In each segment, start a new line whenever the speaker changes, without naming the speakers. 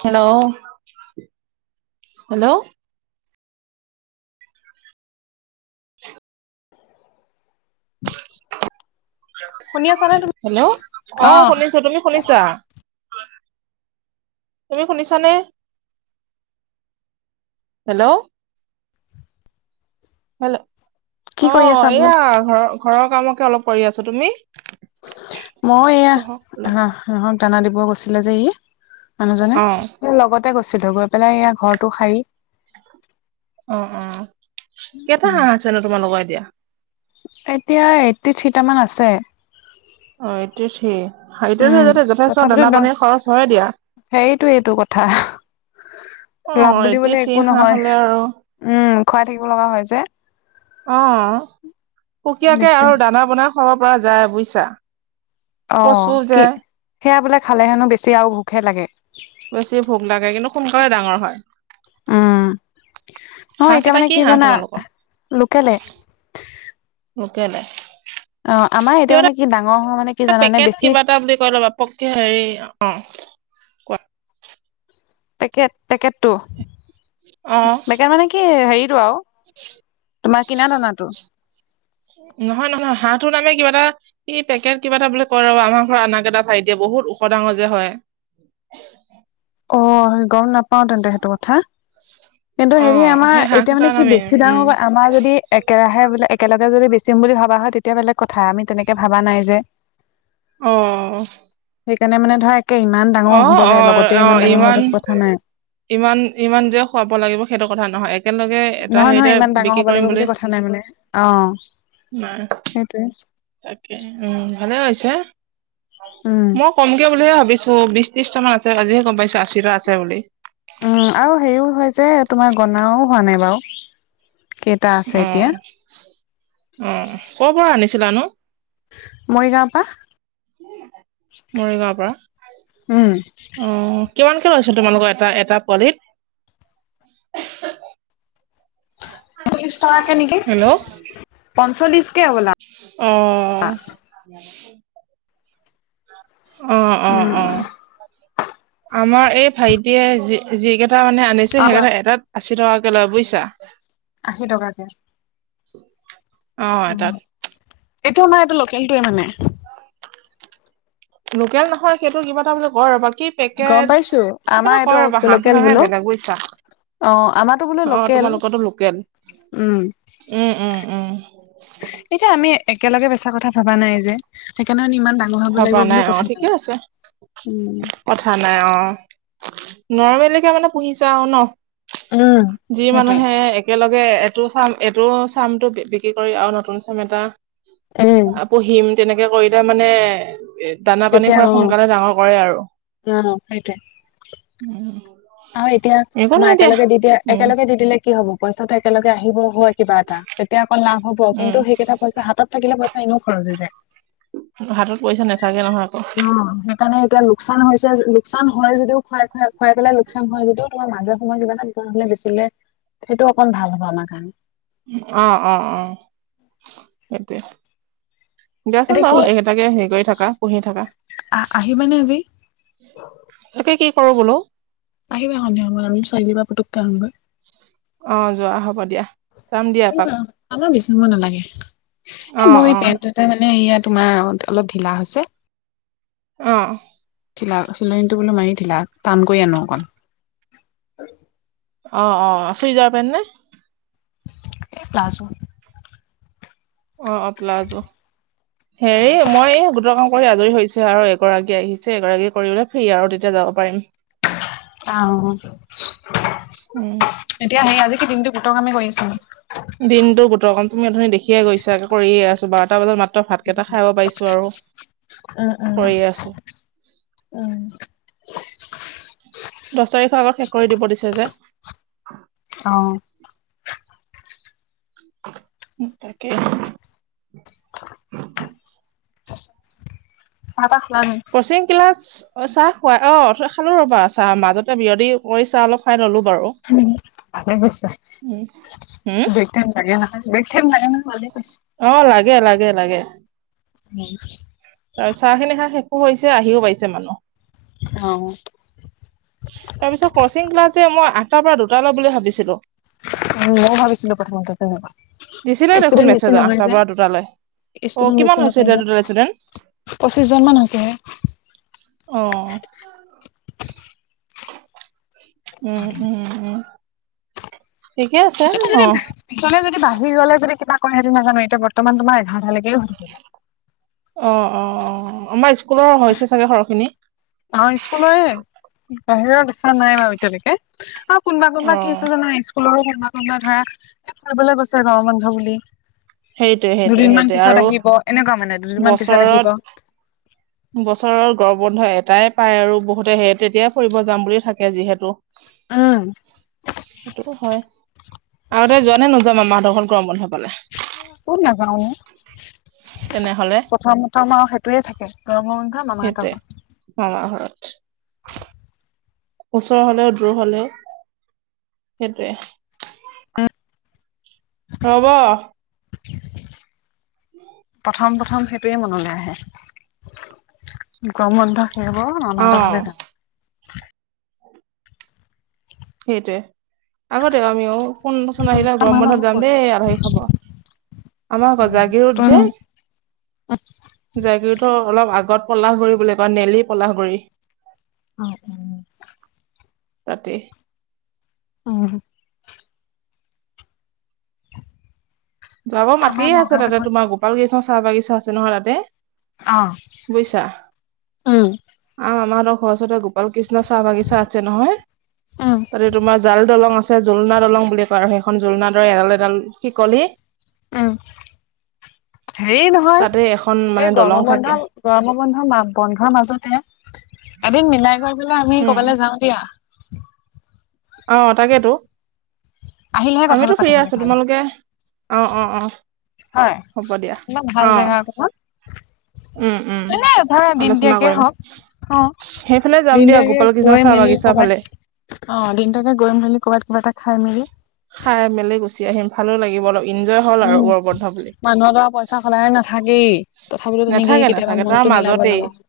Hello hello
[inaudible] শুনি আছানে তুমি?
হেল্ল, আহ
অ',
শুনিছো, তুমি শুনিছা? তুমি শুনিছানে? হেল্ল' হেল,
কি
অ
কৰি আছা বোলো?
এয়া ঘৰৰ ঘৰৰ কামকে অলপ কৰি আছো, তুমি?
মই এয়া,
বহক অলপ
হা হাঁহক দানা দিব গৈছিলোঁ যে ই, মানুহজনে,
অ
লগতে গৈছিলো, গৈ পেলাই এয়া ঘৰটো সাৰি
অ অ, কেইটা হাঁহ আছে নো তোমাৰ লগোকৰ এতিয়া
এতিয়া এইটি থ্ৰী তা মান আছে।
অ এইত্ৰি থ্ৰী হাৰটো
উম
যাতে, যথেষ্ট
তথাপিতো
দানা
দ
পানীৰ খৰচ হয় দিয়া।
হেৰিটো এইটো কথা
অ
লাভ বুলিবলে
এইতি
একো
থ্ৰী হাহ
নহয়
হলে আৰু
উম খুৱাই থাকিব লগা হয় যে।
অ সুকীয়াকে
দিগদাৰ
আৰু দানা বনাই খাব পৰা যায়, বুজিছা।
অ
কচু যে
কি, সেয়া বোলে খালে হেনো বেছি আৰু ভোকহে লাগে।
বেছি ভোক লাগে, কিন্তু সোনকালে ডাঙৰ হয়।
উম, নহয়
হাঁহ
এতিয়া
কেইটা
মানে কি
হাঁহ
জানা।
তোমালোকৰ
লোকেলে
লোকেলে।
অ আমাৰ এতিয়া
কিয়
মানে কি ডাঙৰ হোৱা মানে? কি জানানে
পেকেট
বেছি
কিবা এটা বুলি কৈ ল বাপককে হেৰি অ কোৱা
পেকেট পেকেটটো
অ
পেকেট মানে কি হেৰিতটো আৰু তোমাৰ কিনা দানাতো।
নহয় নহয় হাঁহটো নামে কিবা এটা এই পেকেট কিবা এটা বুলি কয় ৰব আমাৰ ঘৰত আননা ক এটা ভাই দিয়ে বহুত ওখ ডাঙৰ যে হয়।
অ গম নাপাও তেন্তে সেইটো কথা কিন্তু
অ
হেৰি আমাৰ
সেই হাঁহ
এতিয়া
কেইটাৰ
মানে কি
নামে
বেছি
উম
ডাঙৰ, গ আমাৰ যদি একেৰাহে বোলে একেলগে যদি বেচিম বুলি ভবা হয় তেতিয়া বেলেগ কথা আমি তেনেকে ভবা নাই যে।
অ।
সেইকাৰণে মানে ধৰা একে ইমান ডাঙৰ
অ
হ'ব
অ
লাগে লগত
অ ইমান ইমান ইমান যে খুৱাব লাগিব সেইটো কথা নহয়। একেলগে এটা
নহয় নহয়
হেৰিতে
ইমান ডাঙৰ
বিক্ৰী
হব
কৰিম
লাগিব বুলি কথা নাই মানে, অ
নাই
সেইটোৱে।
তাকে উম ভালে হৈছে।
উম।
মই কমকে বুলিহে ভাবিছো বিশ ত্ৰিশট মান আছে, আজিহে গম পাইছো আশীটা আছে বুলি।
উম আৰু হেৰিও যে তোমাৰ গনাও হোৱা নাই বাৰু। কেইটা আছে
উম
এতিয়া
উম কৰ পৰা আনিছিলা নো?
মৰিগাঁওৰ পৰা
মৰিগাঁৱৰ পৰা
উম
উম কিমানকৈ লৈছোঁ তোমালোকৰ এটা এটা পোৱালিত।
ত্ৰিশ টকাকে নেকি?
হেল্ল'
পঞ্চল্লিশ হবলা।
অ। অ অ অ
উম
আমাৰ এই ভাইটিয়ে যি যি কেইটা মানে আনিছে, সেইকেইটা এটাত আশী টকাকে লয় বুজিছা।
আশী টকাকে
অ
উম।
এটাত
এইটো আমাৰ এইটো লোকেলটোৱে মানে।
লোকেল নহয় সেইটো কিবা এটা বুলে কৈ ৰবা কী।
গম
পেকেট
পাইছো
কিবা
আমাৰ
এটা
এইটো
কয় ৰব হাঁহটো
লোকেল
মানে
বোলো
বেলেগ বুইছা।
অ আমাৰতো বোলো
অ
লোকেল
তোমালোকো লোকেল
উম।
উম উম উম।
এতিয়া আমি একেলগে বেচা কথা ভাবা নাই যে, সেইকাৰণে ইমান ডাঙৰ নহাব
ভবা
লাগিব বুলিও
অ
কথা নাই
ঠিকে আছে
উম।
কথা নাই অ নৰৰ্মেলিকে মানে পুহিছা আৰু ন?
উম
যি
সেইটোৱে
মানুহে একেলগে এইটো চাম এইটো চামটো বিক্ৰী কৰি, আৰু নতুন চাম এটা
উম
আ পুহিম তেনেকে কৰিলে মানে দানা পানী
তেতিয়া
খোৱাই
অ
সোনকালে ডাঙৰ কৰে আৰু।
অ সেইটোৱে
উম
আৰু এতিয়া
একো
আমাৰ
নাই
একেলগে দি দিয়া
উম
একেলগে দি দিলে কি হব পইচাটো একেলগে আহিব হয়। কিবা এটা তেতিয়া অকণ লাভ হ'ব
উম
কিন্তু সেইকেইটা পইচা হাতত থাকিলে পইচা এনেও খৰচ হৈ যায়।
হাতত পইচা নাথাকে নহয় আকৌ।
কাৰণে এতিয়া লোকচান হৈছে লোকচান হয় যদিও খোৱাই খাই খুৱাই পেলাই। চ হয় যদিও তোমাৰ মাজৰ সময়ত কিবা এটা হলে বেচিলে সেইটো অকণ ভাল হব আমাৰ কাৰণে
অ অ অ সেইটোৱে দাচোন
এতিয়া কি
বাৰু এইকেইটাকে হেৰি কৰি থাকা পুহি থাকা।
আ-আহিবানে আজি?
তাকে কি কৰো বোলো।
আহিবা সন্ধিয়া সময়ত আমি চাৰিআলী পা পুটকে আহোগৈ
অ যোৱা হ'ব দিয়া যাম দিয়া
আহিবা
এপাক
আমাৰ বেছি সময় নালাগে
অ
এ মোৰ
অ
এই পেন্ট এটা মানে ইয়া তোমাৰ অলপ ঢিলা হৈছে
অ
চিলা চিলনীটো বোলো মানে ঢিলা টান কৰি আনো অকণ
অ অ চুইজাৰ পেণ্ট নে
এই প্লাজু
অ অ প্লাজো হেৰি মই গোটৰ কাম আজৰি হৈছে আৰু এগৰাকী আহিছে এগৰাকী কৰি ললে ফ্ৰি আৰু তেতিয়া যাব পাৰিম
অ
উম
এতিয়া সেই আজি কি দিনটো গোটৰ কামে কৰি আছা নি
দিনতো গোটৰ কাম তুমি অথনি দেখিয়ে গৈছা কৰিয়ে আছো বাৰটা বজাত মাত্ৰ ভাত কেইটা খাব পাৰিছো আৰু [unintelligible]
উম উম
কৰিয়ে আছো
উম
দছ তাৰিখৰ আগত শেষ কৰি দিব দিছে যে
অ
তাকে
চাহ তাহ খোৱা নি
কচিং ক্লাছ চাহ খুৱাই অ খালো ৰ'বা চাহ মাজতে বিয়তি কৰি চাহ অলপ খাই ল'লো বাৰু
উম ভালে কৰিছা
উম হম
বেক থেন লাগে নহয় বেক থেন লাগে নহয় ভালে কৰিছা
অ লাগে লাগে লাগে
ন
তা চাহ খিনি খাই শেষো হৈছে আহিও পাইছে মানুহ
অ
তাৰ পিছত কচিং ক্লাছ যে মই আঠটা পা দুটা লৈ বুলি ভাবিছিলো
উম ময়ও ভাবিছিলো প্ৰথমতে তেনুকা
দিছিলে দেখোন
ষ্টুডেন্ট
মেছেজ
বেছি নহয়
আঠটাৰ
যে
পৰা দুটালৈ অ
ষ্টুডেণ্ট
কিমান
বেছি
হৈছে
নহয়
এতিয়া
যে
টোটেল ষ্টুডেন্ট
পঁচিশ জন মান হৈছেহে
অ উম উম উম ঠিকে আছে
পিছতে যদি
অ
পিছলে যদি বাঢ়ি গলে যদি কিবা কৰে সেটো নাজানো এতিয়া বৰ্তমান তোমাৰ এঘাৰটালকে হব
অ অ অ আমাৰ স্কুলৰ হৈছে চাগে সৰহখিনি
অহ স্কুলৰে বাহিৰৰ দেখা নাই বাৰু এতিয়ালেকে অ কোনোবা
অ
কোনোবা কি হৈছে জানো স্কুলৰো কোনোবা কোনোবা ধৰা বলৈ গৈছে গৰম বন্ধ বুলি
সেইটোৱে সেইটোৱে
দুদিন মান
সেইটোৱে আৰু
পিছত আহিব এনেকুৱা মানে দুদিনমান পিছত
বছৰত
আহিব
বছৰৰ গৰম বন্ধ এটাই পায় আৰু বহুতে সেই তেতিয়াই ফুৰিব যাম বুলি থাকে যিহেতু
উম
সেইটোতো হয় আগতে যোৱা নে নোযোৱা মামাহতৰ ঘৰত গৰম বন্ধ পালে
কত নাযাও অ
তেনেহলে
প্ৰথম প্ৰথম আৰু সেইটোয়ে থাকে গৰমৰ বন্ধ মামাহতৰ ঘৰত
মামা ঘৰত ওচৰ হলেও দূৰ হলেও সেইটোৱে ৰ'ব [unintelligible]
প্ৰথম প্ৰথম সেইটোৱে মনলে আহে গৰম বন্ধত মামা
অ
হঁতৰ ঘৰলৈ যাম।
সেইটোৱে আগতে আমিওঁ, কোনচোন
যাম
আহিলে গৰম
মামাহঁতৰ ঘৰ
বন্ধত যাম দেই আলহী খাব। আমাৰ গজাগি-
ক'ত
জাগীৰোড যে
তই
জাগীৰোড অলপ আগত পলাশগুৰি বুলি কয় নেলি পলাশগুৰি।
[inaudible]
তাতে।
উম',।
জোয়াবা মাটি
আমাৰ
আছে,
নগাঁৱতে
তাতে
পৰে
তোমাৰ গোপাল কৃষ্ণ চাহ বাগিচা আছে নহয় তাতে।
অ
বুজিছা?
উম
আ' আমাৰ ঘৰৰ ওচৰতে গো গোপাল কৃষ্ণ চাহ বাগিচা আছে নহয়।
উম
তোমাৰ জাল দলং আছে, জোলনা দলং বুলি কয় আৰু সেই এখন জুলনা দৰে এডাল এডাল শিকলি।
উম', হেৰি নহয়
তাতে এখন মানে
এই
দলং
গৰম
থাকে
বন্ধ গৰম বন্ধ বন্ধৰ মাজতে, এদিন মিলাই কৈ পেলে আমি
উম
কবালৈ যাওঁ দিয়া।
অ', তাকেতো।
আহিলেহে কথাটো
আমিতো ফ্ৰী
পাতিবলে
আছো
ভাল।
তোমালোকে অ অ অ
হয়',
হ'ব দিয়া
ইমান ভাল
অ
জেগা অকমান
উম উম
এনে ধাৰা
আলোচনা
দিনতয়াকে
কৰিম
হওঁক। অ',
সেইফালে যাম
দিন
দিয়া
দিয়াকে
গোপাল কৃষ্ণ
গৈ
চাহ
মেলি
বাগিচা
কবাত
ফালে
অ', দিনদিয়াকে গৈ মেলি কৰ'ৰবাত কিবা এটা খাই মেলি
খাই মেলি গুচি আহিম। ভালো লাগিব অলপ এনজয় হ'ল আৰু গৰম বন্ধ বুলি।
চাহ সদাই নাথাকেই, তথাপিতো তেনেকেই
নাথাকে
কেতিয়াবা
নাথাকে তাৰ
মনতটো মিলাব
মাজতেই
লগা হ'ল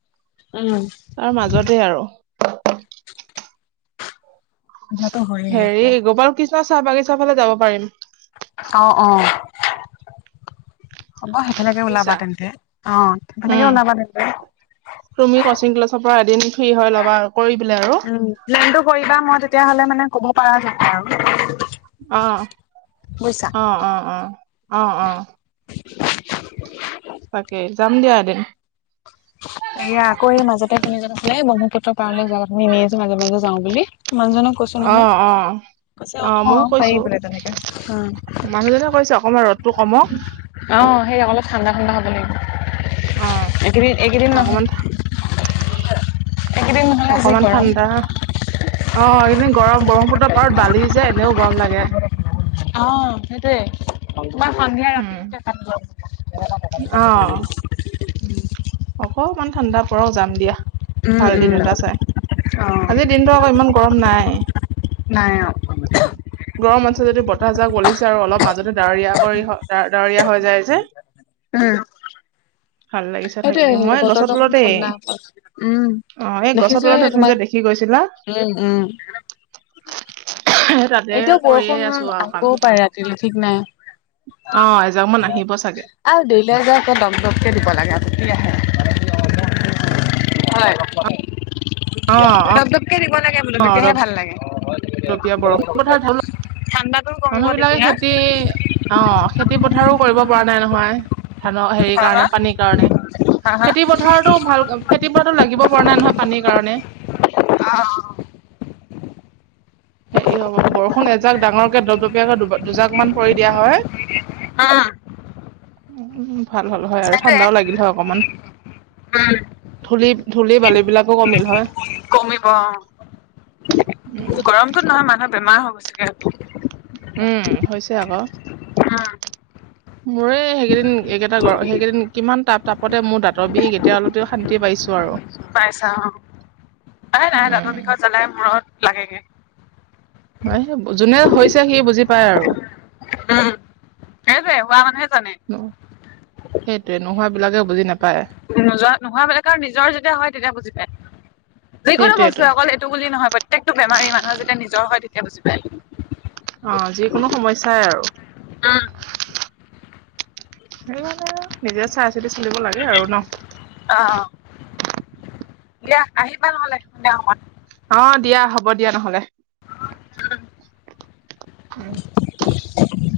উম',।
তাৰ মাজতে আৰু।
সুবিধাটো হয়ে
হেৰি
এতিয়া
গোপাল কৃষ্ণ চাহ বাগিচা ফালে যাব পাৰিম?
অ', অ',। হ'ব সেইফালকে ওলাবা
বুজিছা
তেন্তে অ' সেইফেনে
উম
ওলাবা তেন্তে।
তুমি কচিং ক্লাছৰ পৰা এদিন ফ্ৰী হয় ল'বা, কৰি পেলাই আৰু
উম', প্লেনটো কৰিবা, মই তেতিয়া হলে মানে ক'ব পাৰা যাব আৰু।
অ',
বুজিছা
অ', অ', অ',। তাকে যাম দিয়া এদিন।
এয়া আকৌ এই মাজতে তুনি জন আছিলে ব্ৰহ্মপুত্ৰ পাৰলৈ যাম বুলি, আছিলে মাজে মাজে যাওঁ বুলি। মানুহজনক কৈছো
অ
নহয়,
অ
কৈছে
ময়ো
অ' পাৰি
কৈছো
বোলে তেনেকে অ'।
মানুহজনে কৈছে অকণমান ৰ'দটো কমক।
অ', সেই অলপ ঠাণ্ডা ঠাণ্ডা হ'ব লাগিব,
অ
একেইদিন- এইকেইদিন নহয়।
অকমান
এইকেইদিন নহ'লে যি
অকমান
গৰম
ঠাণ্ডা অ', এইকেদিন গৰম ব্ৰহ্মপুত্ৰ পাৰত বালি যে এনেওঁ গৰম লাগে।
অ', সেইটোৱে। মই সন্ধিয়া
উম
ৰাতিওঁ
অ অকমান ঠাণ্ডা পৰক যাম দিয়া।
উম,
ভাল
উম,
দিন এটা চাই,
অ'
আজিৰ দিনটো আকৌ ইমান গৰম নাই। [inaudible]
নাই অ'
গৰম আছে যদি বতাহজাক বলিছে আৰু অলপ মাজতে ডাৱৰীয়া কৰি ডাৱৰীয়া হৈ যায় যে। [inaudible]
উম',।
ভাল লাগিছে থাকি।
[unintelligible]
মই গছৰ
বতৰটো অকমান
তলতেই
ঠাণ্ডা উম
অ এই গছৰ
দেখিছোয়ে
তলতে
সেই
তাতে যে
তোমাক
দেখি গৈছিলা।
উম, উম,
সেই তাত
এতিয়াও বৰষুণ আহিবও পাৰে ৰাতিলৈ ঠিক নাই।
অ এজাক মান আহিব চাগে।
আৰু দিলেওঁ যে দপ দপকে দিব লাগে কি আহে। হয়
অ অ
দপ দপকে দিব লাগে বোলো
অ
তেতিয়াহে ভাল লাগে।
[unintelligible]
ঠাণ্ডাতো
মানুহ
কমিব
বিলাকে
তেতিয়া
খেতি অ খেতি পথাৰো কৰিব পৰা নাই নহয়। ধানৰ হেৰি
হা,
কাৰণে
হা,
পানীৰ কাৰণে,
হা, হা
খেতি পথাৰতো ভাল খেতি পথাৰটো লাগিব পৰা নাই নহয় পানীৰ কাৰণে।
অ'
হেৰি হ'ব বৰষুণ এজাক ডাঙৰকে দপদপিয়াকৈ দুজাক মান পৰি দিয়া হয়
উম
উ ভাল হ'ল হয় আৰু,
সেইটোৱে
ঠাণ্ডাও লাগিল হয় অকমান।
উম।
ধূলি ধূলি বালিবলাকো কমিল হয়।
কমিব অ'।
উ
গৰমটোত নহয় মানুহ বমাৰ হৈ গৈছেগে এইটো।
উম হৈছে আকৌ।
উম।
মোৰে সেইকেইদিন এইকেইটা গ সেইকেইদিন কিমান তাপ তাপতে মোৰ দাঁতৰ বিষ এতিয়া অলপ তেওঁ শান্তি পাইছো আৰু।
পাইছা অ। এ নাই দাঁতৰ বিষত জ্বলাই মূৰত লাগেগে।
[unintelligible] যোনে হৈছে সি বুজি পায় আৰু।
উম। সেইটোৱে হোৱা মানুহে জানে।
সেইটোৱে নোহোৱা বিলাকে বুজি নাপ
নোযোৱা নোহোৱা বিলাকে আৰু নিজৰ যেতিয়া হয় তেতিয়া বুজি পায়। যিকোনো
সেইটোয়েতো
বস্তুৱে অকল এইটো টো বুলি নহয়, প্ৰত্যেয়কটো বেমাৰেই মানুহ যেতিয়া নিজৰ হয় তেতিয়া বুজি পায়।
অ যিকোনো সমস্যাই আৰু।
উম।
সেয়াই নিজে চাই চিতি চলিব লাগে আৰু ন।
অ' দিয়া আহিবা নহ'লে
অ' দিয়া হ'ব দিয়া নহ'লে উম।
[unintelligible]